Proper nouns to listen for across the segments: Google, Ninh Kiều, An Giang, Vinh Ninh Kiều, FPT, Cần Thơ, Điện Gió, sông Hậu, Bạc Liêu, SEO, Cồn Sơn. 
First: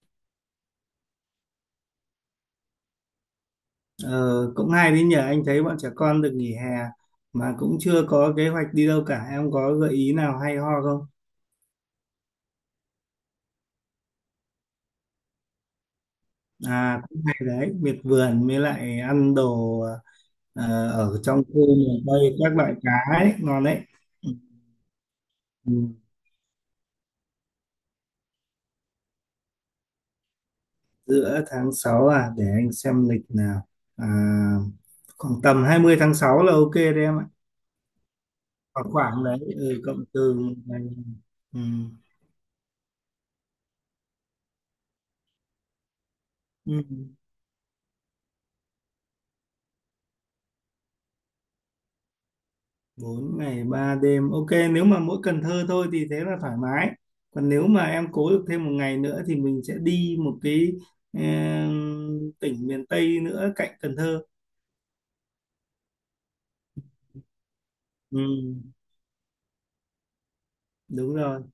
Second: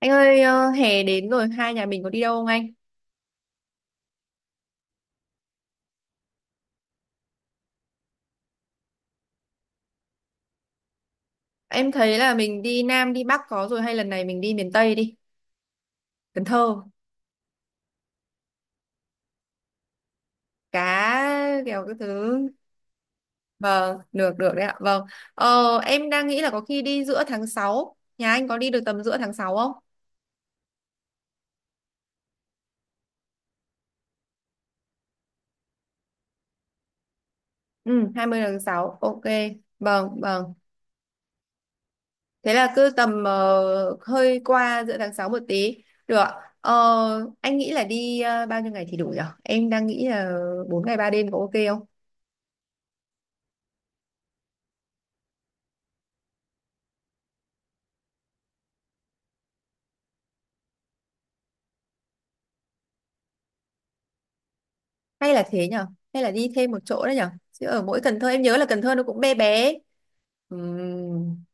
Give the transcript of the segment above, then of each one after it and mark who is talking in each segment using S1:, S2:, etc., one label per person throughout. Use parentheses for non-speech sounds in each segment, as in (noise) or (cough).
S1: Anh ơi, hè đến rồi, hai nhà mình có đi đâu không anh?
S2: Ờ, cũng hay đấy nhỉ. Anh thấy bọn trẻ con được nghỉ hè mà cũng chưa có kế hoạch đi đâu cả, em có gợi ý nào hay ho không?
S1: Em thấy là mình đi Nam, đi Bắc có rồi, hay lần này mình đi miền Tây đi. Cần Thơ,
S2: À, cũng hay đấy, miệt vườn với lại ăn đồ. ờ, Ở trong
S1: cá,
S2: khu
S1: kiểu cái
S2: miền Tây
S1: thứ.
S2: các loại cá ấy ngon đấy.
S1: Vâng, được, được đấy ạ. Vâng. Ờ,
S2: Ừ.
S1: em đang nghĩ là có khi đi giữa tháng sáu. Nhà anh có đi được tầm giữa tháng 6 không?
S2: Giữa tháng 6 à, để anh xem lịch nào. À, khoảng tầm 20 tháng 6 là ok đấy em ạ.
S1: Ừ, 20 tháng
S2: Khoảng
S1: 6. Ok.
S2: khoảng đấy, ừ, cộng
S1: Vâng,
S2: từ
S1: vâng.
S2: ngày. Ừ.
S1: Thế là cứ tầm hơi qua giữa tháng 6 một tí. Được ạ. Ờ,
S2: Ừ.
S1: anh nghĩ là đi bao nhiêu ngày thì đủ nhở? Em đang nghĩ là 4 ngày 3 đêm có ok không?
S2: 4 ngày 3 đêm ok. Nếu mà mỗi Cần Thơ thôi thì thế là thoải mái, còn nếu mà em cố được thêm một ngày nữa thì mình sẽ đi một cái em, tỉnh miền Tây nữa cạnh Cần Thơ.
S1: Hay là thế nhở, hay là đi thêm một chỗ đấy nhở, chứ ở mỗi Cần
S2: Ừ,
S1: Thơ em nhớ là Cần Thơ nó cũng bé bé.
S2: đúng rồi.
S1: Ừm,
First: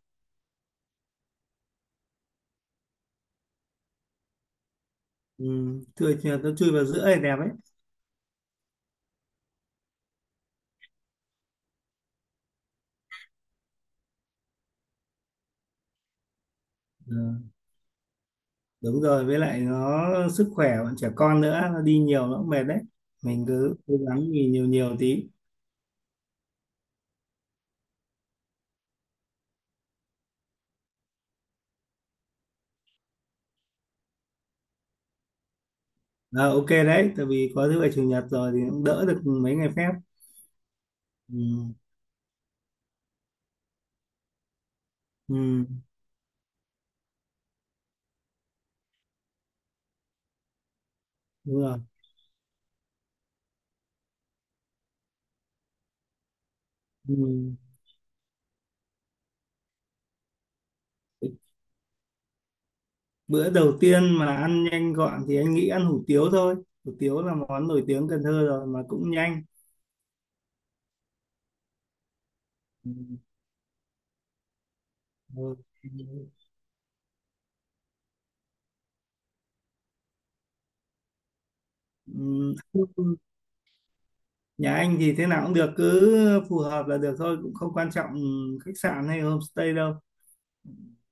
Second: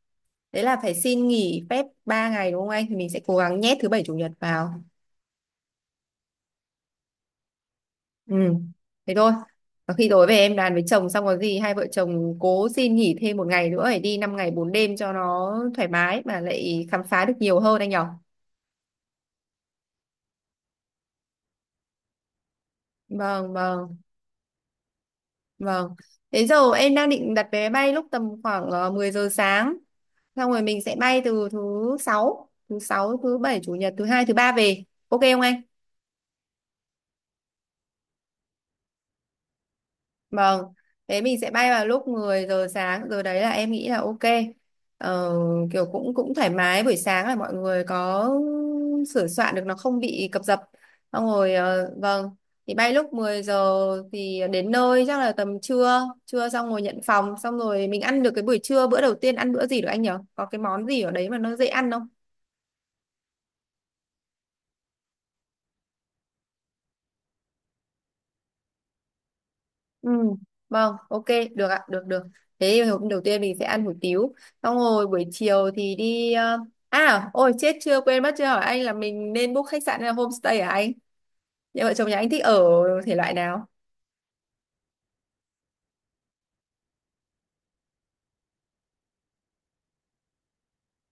S1: Đấy là phải xin nghỉ phép 3 ngày đúng không anh, thì mình sẽ cố gắng nhét thứ bảy chủ nhật vào.
S2: Ừ, chui nó chui vào giữa thì đẹp ấy.
S1: Ừ. Thế thôi, và khi tối về em đàn với chồng, xong có gì hai vợ chồng cố xin nghỉ thêm một ngày nữa để đi 5 ngày 4 đêm cho nó thoải mái mà lại khám phá được
S2: Ừ,
S1: nhiều hơn anh nhở.
S2: đúng rồi, với lại nó sức khỏe bọn trẻ con nữa, nó đi nhiều nó cũng mệt đấy. Mình
S1: Vâng,
S2: cứ cố
S1: vâng.
S2: gắng nghỉ nhiều nhiều tí.
S1: Vâng. Thế giờ em đang định đặt vé máy bay lúc tầm khoảng 10 giờ sáng. Xong rồi mình sẽ bay từ thứ sáu, thứ sáu, thứ bảy, chủ nhật, thứ hai, thứ ba về. Ok không anh?
S2: À, ok đấy, tại vì có thứ bảy chủ nhật rồi thì cũng đỡ được mấy ngày phép.
S1: Vâng, thế mình sẽ
S2: Ừ,
S1: bay vào lúc 10 giờ sáng, rồi đấy là em nghĩ là ok. Ờ,
S2: ừ,
S1: kiểu cũng cũng thoải mái buổi sáng là mọi người có sửa soạn được, nó không bị cập dập. Xong rồi
S2: đúng rồi.
S1: vâng, thì bay lúc 10 giờ thì đến nơi chắc là tầm trưa, trưa xong rồi nhận
S2: Ừ.
S1: phòng, xong rồi mình ăn được cái buổi trưa, bữa đầu tiên ăn bữa gì được anh nhỉ? Có cái món gì ở đấy mà nó dễ ăn.
S2: Bữa đầu tiên mà ăn nhanh gọn thì anh nghĩ ăn hủ tiếu thôi, hủ tiếu là món nổi tiếng Cần Thơ rồi mà cũng nhanh.
S1: Ừ, vâng, ok, được ạ, được được. Thế thì
S2: Ừ.
S1: hôm đầu tiên mình sẽ ăn hủ tiếu. Xong rồi buổi
S2: Ừ.
S1: chiều thì đi à, ôi chết, chưa quên mất chưa hỏi anh là mình nên book khách sạn hay là homestay hả anh? Nhà vợ chồng nhà anh thích
S2: Ừm,
S1: ở thể loại nào?
S2: nhà anh thì thế nào cũng được, cứ phù hợp là được thôi, cũng không quan trọng khách sạn hay homestay đâu.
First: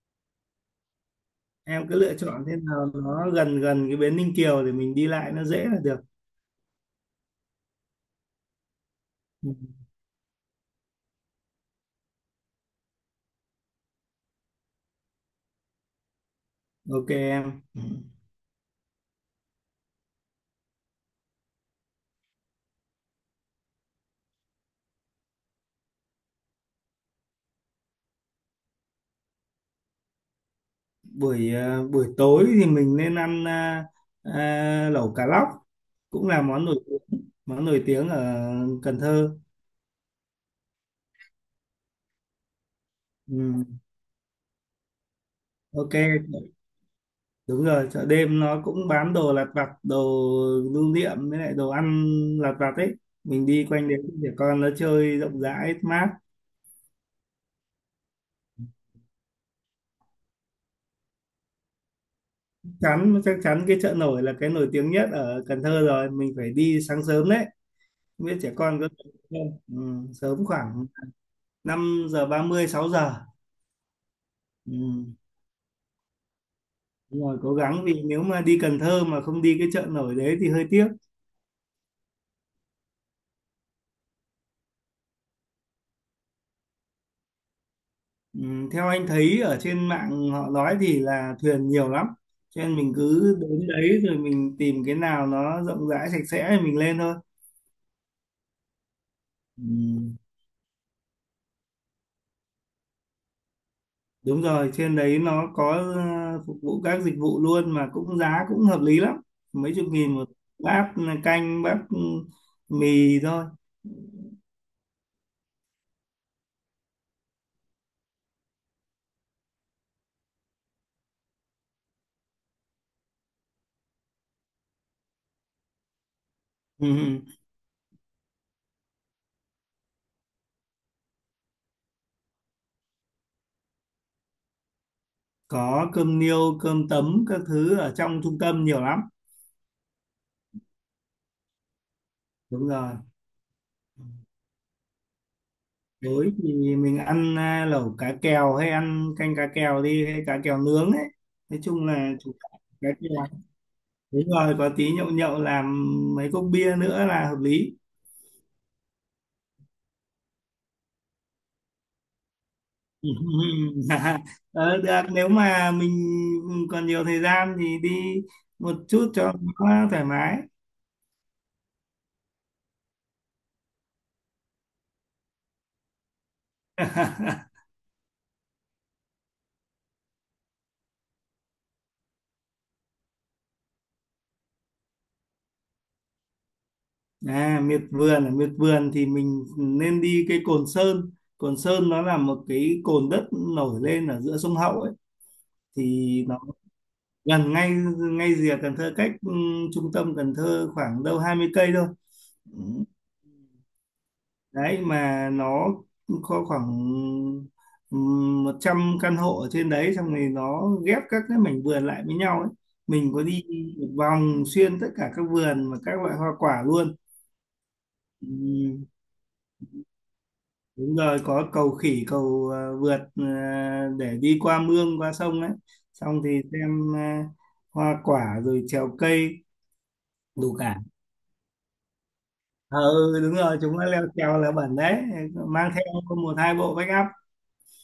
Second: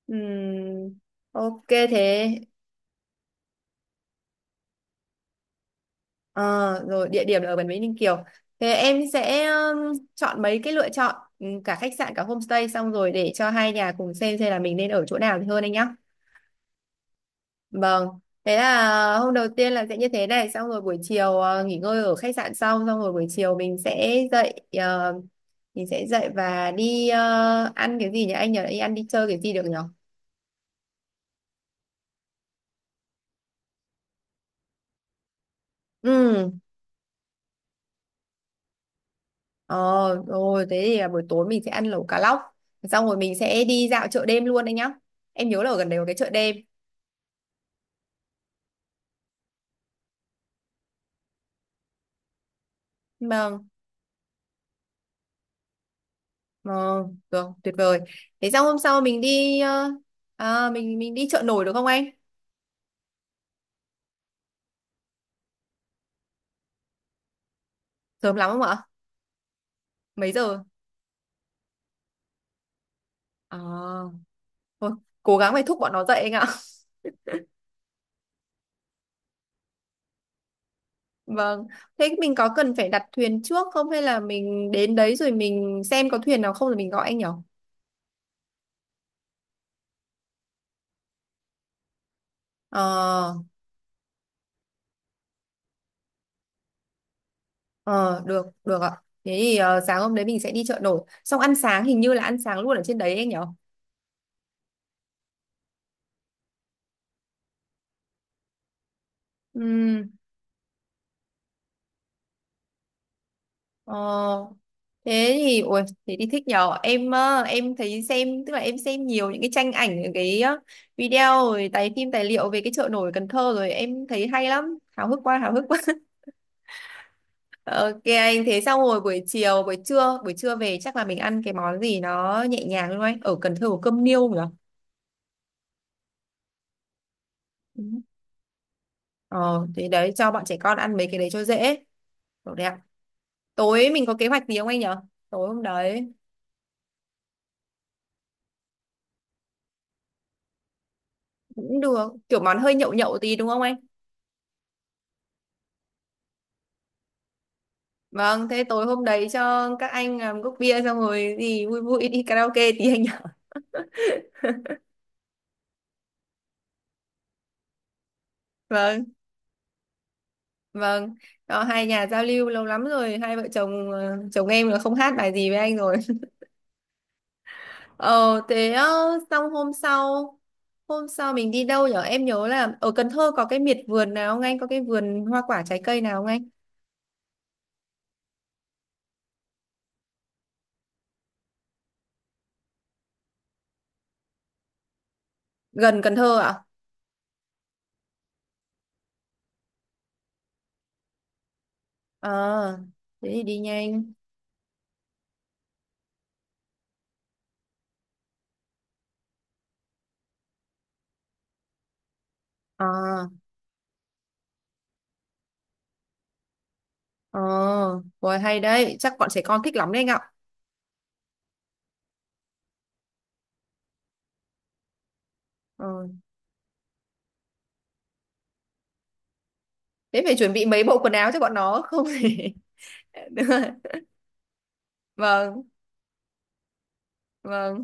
S1: Ừm, ok
S2: Em cứ lựa
S1: thế.
S2: chọn thế nào nó gần gần cái bến Ninh Kiều để mình đi lại nó dễ là được.
S1: Ờ, rồi địa điểm là ở Bản Vĩnh Ninh Kiều. Thế em sẽ
S2: Ừ.
S1: chọn mấy cái lựa chọn, cả khách sạn cả homestay, xong rồi để cho hai nhà cùng xem là mình nên ở chỗ nào thì hơn anh nhá.
S2: Ok em. Ừ.
S1: Vâng, thế là hôm đầu tiên là sẽ như thế này, xong rồi buổi chiều nghỉ ngơi ở khách sạn xong, xong rồi buổi chiều mình sẽ dậy, mình sẽ dậy và đi ăn cái gì nhỉ? Anh nhờ đi ăn đi chơi cái gì được nhỉ?
S2: Buổi tối thì mình nên ăn, lẩu cá lóc cũng là
S1: Ừ,
S2: món nổi tiếng, món nổi tiếng ở Cần Thơ.
S1: ờ, rồi thế thì là buổi tối mình sẽ ăn lẩu cá lóc, xong rồi mình sẽ
S2: Ừ,
S1: đi dạo chợ đêm luôn anh nhá. Em nhớ là ở gần
S2: ok.
S1: đấy có cái chợ đêm.
S2: Đúng rồi, chợ đêm nó cũng bán đồ lặt vặt, đồ lưu niệm với lại đồ ăn lặt vặt ấy, mình
S1: Vâng,
S2: đi quanh đấy để con nó chơi rộng rãi mát.
S1: vâng, được, tuyệt vời. Thế xong hôm sau mình đi, à, mình đi chợ nổi được không anh?
S2: Chắc chắn cái chợ nổi là cái nổi tiếng nhất ở Cần Thơ rồi, mình phải đi sáng sớm đấy, không
S1: Sớm
S2: biết
S1: lắm
S2: trẻ
S1: không ạ?
S2: con có được không. Ừ,
S1: Mấy
S2: sớm
S1: giờ?
S2: khoảng 5:30 6 giờ.
S1: À. Thôi,
S2: Ừ.
S1: cố gắng phải thúc bọn nó dậy anh ạ.
S2: Đúng rồi, cố gắng, vì nếu mà đi Cần Thơ mà không đi cái chợ nổi đấy thì hơi tiếc.
S1: (laughs) Vâng. Thế mình có cần phải đặt thuyền trước không, hay là mình đến đấy rồi mình xem có thuyền nào không rồi mình gọi anh nhỉ?
S2: Ừ, theo anh thấy ở trên mạng họ nói thì là thuyền nhiều lắm, cho nên mình
S1: Ờ,
S2: cứ đến đấy rồi mình tìm cái nào nó rộng rãi sạch sẽ thì mình lên thôi.
S1: ờ, được, được ạ. Thế thì
S2: Ừ,
S1: sáng hôm đấy mình sẽ đi chợ nổi. Xong ăn sáng, hình như là ăn sáng luôn ở trên đấy anh nhỉ?
S2: đúng rồi, trên đấy nó có phục vụ các dịch vụ luôn mà cũng giá cũng hợp lý lắm, mấy chục
S1: Ừm,
S2: nghìn một bát canh, bát mì thôi.
S1: ờ, ui, thế thì thích nhờ. Em thấy xem, tức là em xem nhiều những cái tranh ảnh, những cái video, rồi tài phim, tài liệu về cái chợ nổi Cần Thơ, rồi em thấy hay lắm. Háo hức quá, háo hức.
S2: Ừ,
S1: Ok anh, thế xong rồi buổi trưa về chắc là mình ăn cái món gì nó nhẹ nhàng đúng không anh? Ở Cần Thơ có cơm niêu nhỉ?
S2: có cơm niêu cơm tấm các thứ
S1: Ừ.
S2: ở trong trung tâm nhiều lắm.
S1: ờ Thế đấy, cho bọn trẻ con ăn mấy cái đấy cho dễ. Được đấy
S2: Đúng
S1: ạ.
S2: rồi.
S1: Tối mình có kế hoạch gì không anh nhỉ, tối hôm đấy?
S2: Tối thì mình ăn, lẩu cá kèo hay ăn canh cá kèo đi, hay cá kèo nướng ấy. Nói
S1: Cũng
S2: chung
S1: được,
S2: là chủ
S1: kiểu món
S2: đạo
S1: hơi
S2: cá
S1: nhậu nhậu
S2: kèo.
S1: tí đúng không anh?
S2: Đúng rồi, có tí nhậu nhậu làm mấy cốc bia nữa là hợp lý.
S1: Vâng, thế tối hôm đấy cho các anh làm cốc bia, xong rồi gì vui vui đi karaoke tí anh nhỉ. (laughs)
S2: (laughs) Ờ, được, nếu mà mình còn nhiều thời gian thì đi một
S1: Vâng,
S2: chút cho nó thoải mái.
S1: vâng. Đó, hai nhà giao lưu lâu lắm rồi, hai vợ chồng, chồng em là không hát bài gì với anh rồi.
S2: (laughs)
S1: Ờ thế ờ, xong hôm sau mình đi đâu nhở? Em nhớ là ở Cần Thơ có cái miệt vườn nào không anh, có cái vườn hoa quả trái cây nào không anh?
S2: À, miệt vườn, ở miệt vườn thì mình nên đi cái Cồn Sơn. Cồn Sơn nó là một cái cồn đất nổi lên ở giữa sông Hậu ấy,
S1: Gần Cần
S2: thì
S1: Thơ
S2: nó
S1: ạ?
S2: gần ngay, rìa Cần Thơ, cách trung tâm Cần Thơ khoảng đâu 20 cây thôi.
S1: ờ
S2: Ừ.
S1: Thế thì đi nhanh.
S2: Đấy, mà nó có khoảng 100 căn hộ ở trên đấy, xong rồi nó ghép các cái mảnh vườn lại với nhau ấy,
S1: Ờ,
S2: mình có đi một vòng xuyên tất cả các vườn và các loại hoa quả luôn.
S1: ờ,
S2: Ừ,
S1: rồi, hay đấy, chắc bọn trẻ con thích lắm đấy anh ạ.
S2: đúng rồi, có cầu khỉ, cầu vượt để đi qua mương qua sông ấy,
S1: ờ
S2: xong thì xem hoa quả rồi trèo cây.
S1: Thế phải chuẩn
S2: Đủ
S1: bị
S2: cả.
S1: mấy bộ quần áo cho bọn nó không thì.
S2: Ờ,
S1: (laughs)
S2: ừ, đúng
S1: Đúng
S2: rồi,
S1: rồi.
S2: chúng nó leo trèo là bẩn đấy,
S1: Vâng,
S2: mang theo một hai bộ backup.
S1: vâng.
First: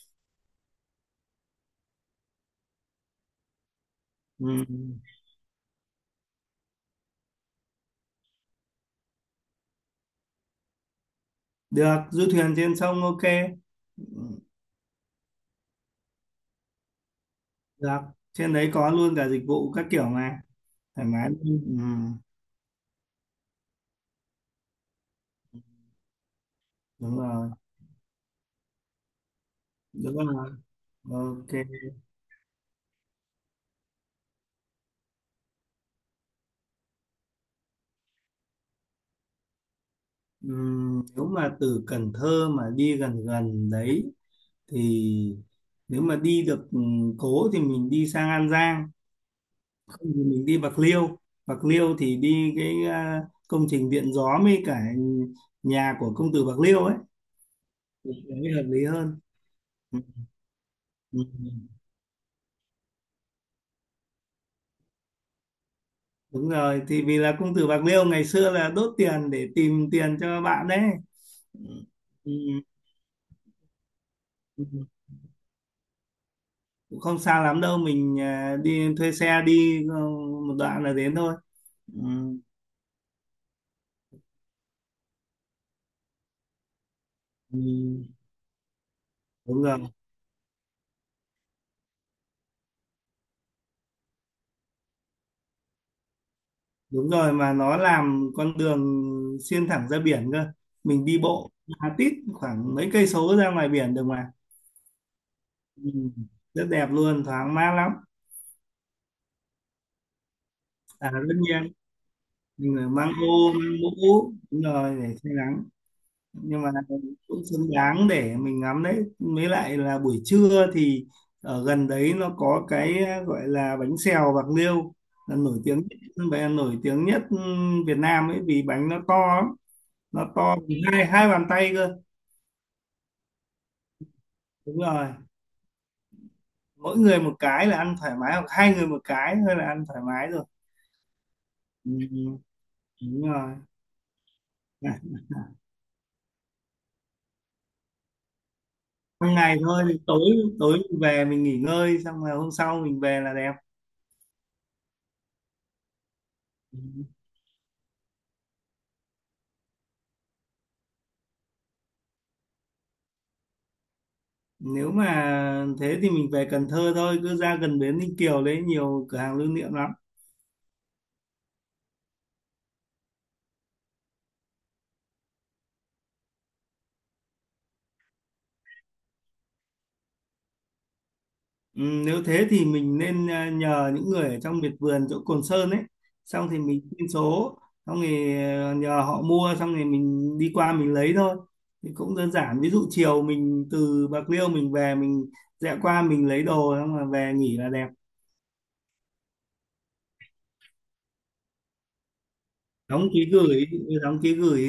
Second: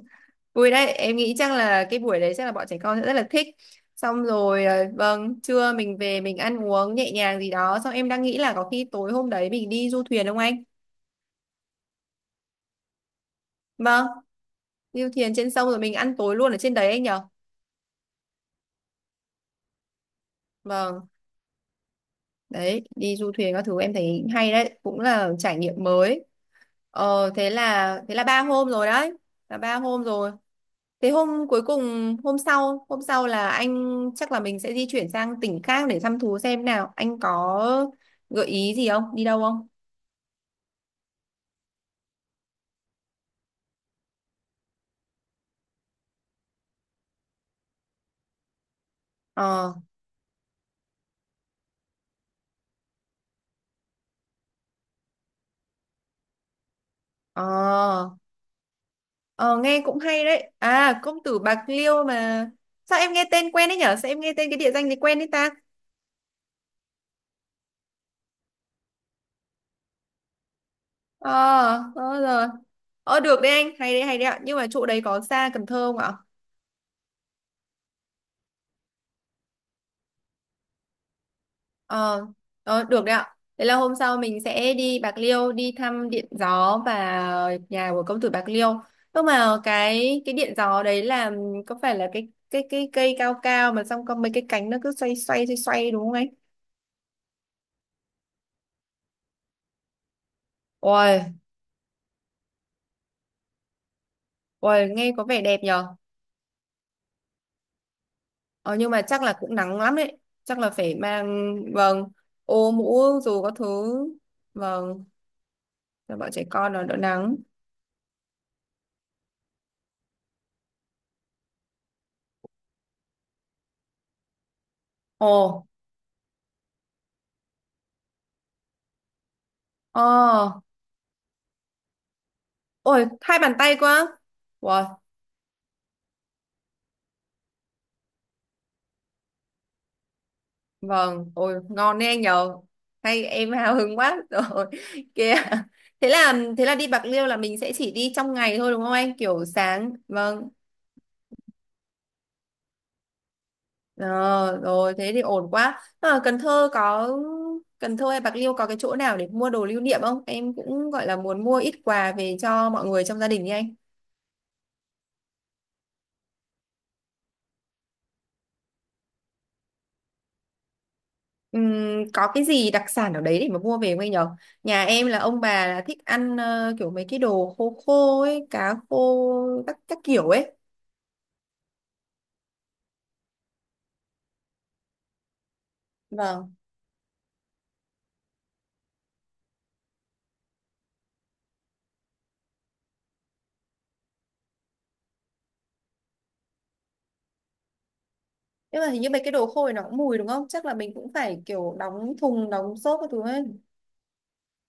S1: Vui đấy, em nghĩ chắc là cái buổi đấy chắc là bọn trẻ con sẽ rất là thích. Xong
S2: Ừ.
S1: rồi, vâng, trưa mình về mình ăn uống nhẹ nhàng gì đó. Xong em đang nghĩ là có khi tối hôm đấy mình đi du thuyền không anh?
S2: Được, du thuyền trên sông ok.
S1: Vâng,
S2: Ừ.
S1: đi du thuyền trên sông rồi mình ăn tối luôn ở trên đấy anh nhở?
S2: Được, trên đấy có luôn cả dịch vụ các kiểu mà, thoải
S1: Vâng,
S2: mái luôn. Ừ.
S1: đấy, đi du thuyền các thứ em thấy hay đấy, cũng là trải nghiệm mới.
S2: Đúng rồi.
S1: Thế là 3 hôm rồi đấy, là ba hôm
S2: Đúng
S1: rồi.
S2: rồi.
S1: Thế
S2: Ok.
S1: hôm cuối cùng, hôm sau là anh, chắc là mình sẽ di chuyển sang tỉnh khác để thăm thú, xem nào anh có gợi ý gì không, đi đâu không?
S2: Ừ. Nếu mà từ Cần Thơ mà đi gần gần đấy thì, nếu mà đi được cố thì mình đi sang An Giang,
S1: ờ
S2: mình đi Bạc Liêu. Bạc Liêu thì đi cái, công trình điện gió với cả nhà của công tử Bạc Liêu ấy
S1: ờ
S2: mới hợp lý hơn.
S1: ờ Nghe cũng
S2: Ừ.
S1: hay đấy, à công
S2: Ừ.
S1: tử
S2: Ừ.
S1: Bạc Liêu mà. Sao em nghe tên quen đấy nhở, sao em nghe tên cái địa danh này quen đấy ta?
S2: Đúng rồi, thì vì là công tử Bạc Liêu ngày xưa là đốt tiền để tìm tiền cho bạn đấy.
S1: Ờ,
S2: Ừ.
S1: ờ,
S2: Ừ.
S1: rồi. Được đấy anh, hay đấy, hay đấy ạ, nhưng
S2: Ừ.
S1: mà chỗ đấy có xa Cần Thơ không ạ?
S2: Cũng không xa lắm đâu, mình đi thuê xe đi một đoạn là đến thôi. Ừ.
S1: Ờ, ờ, được đấy ạ. Thế là hôm sau mình sẽ đi Bạc Liêu đi thăm Điện Gió và
S2: Ừ.
S1: nhà của công tử Bạc Liêu. Nhưng mà
S2: Đúng rồi.
S1: cái Điện Gió đấy là, có phải là cái cây cao cao mà xong có mấy cái cánh nó cứ xoay xoay xoay xoay đúng không ấy?
S2: Đúng rồi, mà nó làm con đường xuyên thẳng ra biển cơ, mình đi
S1: Ôi,
S2: bộ ra tít khoảng mấy cây số ra ngoài biển được mà.
S1: ôi nghe có vẻ đẹp
S2: Ừ.
S1: nhờ.
S2: Rất đẹp luôn, thoáng mát lắm.
S1: Ờ, nhưng mà chắc là cũng nắng lắm đấy. Chắc là phải
S2: À, tất
S1: mang,
S2: nhiên
S1: vâng, ô
S2: mình phải
S1: mũ
S2: mang
S1: dù có
S2: ô mang
S1: thứ,
S2: mũ, đúng rồi,
S1: vâng,
S2: để che nắng.
S1: cho bọn trẻ
S2: Nhưng mà
S1: con nó đỡ nắng.
S2: cũng xứng đáng để mình ngắm đấy, mới lại là buổi trưa thì ở gần đấy nó có cái gọi là bánh xèo Bạc Liêu là nổi
S1: Ồ,
S2: tiếng, và nổi tiếng nhất Việt Nam ấy, vì bánh nó to lắm, nó
S1: ờ,
S2: to bằng hai hai bàn tay cơ.
S1: ôi hai bàn tay quá.
S2: Đúng
S1: Wow,
S2: rồi, mỗi người một cái là ăn thoải mái, hoặc hai người một cái thôi là ăn thoải mái rồi.
S1: vâng, ôi
S2: Ừ,
S1: ngon đấy anh
S2: ừ,
S1: nhờ.
S2: đúng
S1: Hay em
S2: rồi.
S1: hào hứng quá rồi.
S2: À,
S1: (laughs) Kìa. Thế là đi Bạc Liêu là mình sẽ chỉ đi trong ngày thôi đúng không anh?
S2: ban
S1: Kiểu
S2: ngày thôi,
S1: sáng.
S2: thì tối,
S1: Vâng.
S2: tối mình về mình nghỉ ngơi xong là hôm sau mình về là đẹp.
S1: Ờ, rồi thế thì ổn quá.
S2: Ừ.
S1: Cần Thơ hay Bạc Liêu có cái chỗ nào để mua đồ lưu niệm không? Em cũng gọi là muốn mua ít quà về cho mọi người trong gia đình đi anh.
S2: Nếu mà thế thì mình về Cần Thơ thôi, cứ ra gần bến Ninh Kiều đấy nhiều cửa hàng lưu niệm lắm.
S1: Có cái gì đặc sản ở đấy để mà mua về không anh nhờ? Nhà em là ông bà là thích ăn kiểu mấy cái đồ khô khô ấy, cá khô các kiểu ấy.
S2: Ừ, nếu thế thì mình nên, nhờ những người ở trong miệt vườn chỗ Cồn Sơn ấy, xong
S1: Vâng.
S2: thì mình xin số, xong thì nhờ họ mua, xong thì mình đi qua mình lấy thôi, thì cũng đơn giản, ví dụ chiều mình từ Bạc Liêu mình về mình rẽ qua mình lấy đồ xong là về nghỉ là đẹp.
S1: Nhưng mà hình như mấy cái đồ khô này nó cũng mùi đúng không, chắc là mình cũng phải kiểu đóng thùng đóng xốp các
S2: Đóng
S1: thứ
S2: ký
S1: ấy.
S2: gửi, đóng ký gửi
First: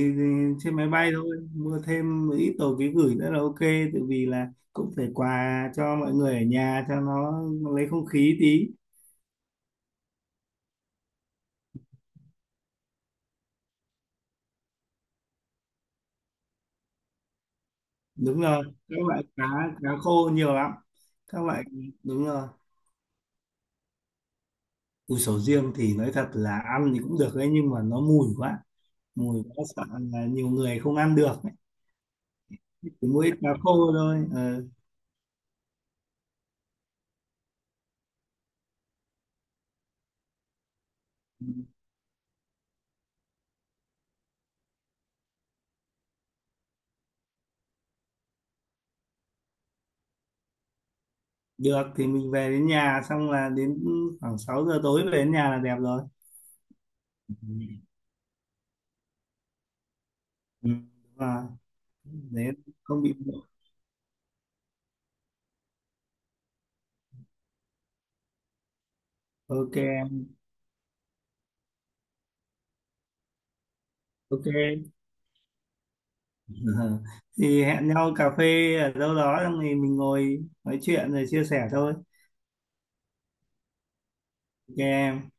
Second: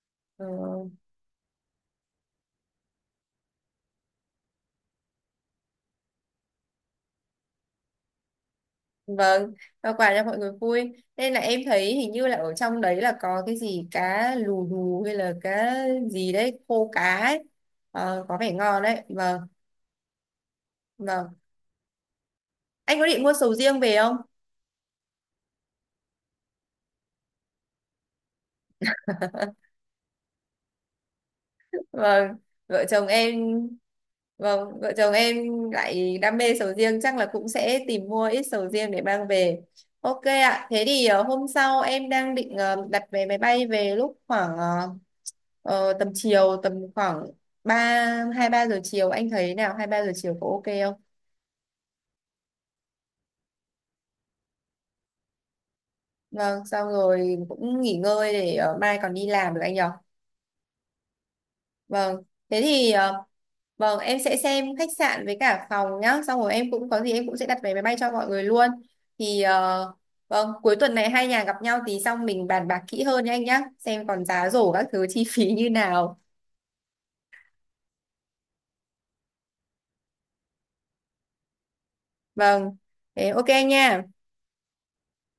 S2: trên máy
S1: Ừ.
S2: bay thôi, mua thêm một ít đồ ký gửi nữa là ok, tại vì là cũng phải quà cho mọi người ở nhà cho nó lấy không khí tí.
S1: Vâng, và quà cho mọi người vui, nên là em thấy hình như là ở trong đấy là có cái gì cá lù lù hay là cá gì đấy, khô cá ấy. Ờ, có
S2: Đúng
S1: vẻ
S2: rồi,
S1: ngon
S2: các
S1: đấy,
S2: loại
S1: vâng.
S2: cá, cá khô nhiều lắm,
S1: Vâng.
S2: các loại. Đúng rồi.
S1: Anh có định mua sầu riêng về không?
S2: Củ sầu riêng thì nói thật là ăn thì cũng được đấy, nhưng mà nó mùi quá, mùi quá sợ, là nhiều người không ăn được ấy.
S1: Vâng, vợ
S2: Chỉ
S1: chồng
S2: mỗi
S1: em.
S2: cá khô thôi. Ờ.
S1: Vâng, vợ chồng em lại đam mê sầu riêng, chắc là cũng sẽ tìm mua ít sầu riêng để mang về. Ok ạ, thế thì hôm sau em đang định đặt vé máy bay về lúc khoảng tầm chiều, tầm khoảng ba hai ba giờ chiều, anh thấy nào, 2-3 giờ chiều có ok không?
S2: Được, thì mình về đến nhà xong là đến khoảng 6 giờ tối về đến nhà là đẹp rồi.
S1: Vâng, xong rồi
S2: Ừ.
S1: cũng nghỉ ngơi để mai còn đi làm được anh nhỉ.
S2: Ừ, đúng rồi.
S1: Vâng,
S2: Đấy,
S1: thế thì
S2: không bị muộn.
S1: vâng em sẽ xem khách sạn với cả phòng nhá, xong rồi em cũng có gì em cũng sẽ đặt vé máy bay cho mọi người luôn. Thì
S2: Ok em.
S1: vâng, cuối tuần này hai nhà gặp nhau thì xong mình bàn bạc kỹ hơn nha anh nhá, xem còn
S2: Ok.
S1: giá rổ các
S2: (laughs)
S1: thứ chi phí như nào.
S2: Ờ. Thì hẹn nhau cà phê ở đâu đó xong thì mình ngồi nói chuyện rồi chia sẻ thôi.
S1: Vâng, thế ok anh nha.
S2: Ok em.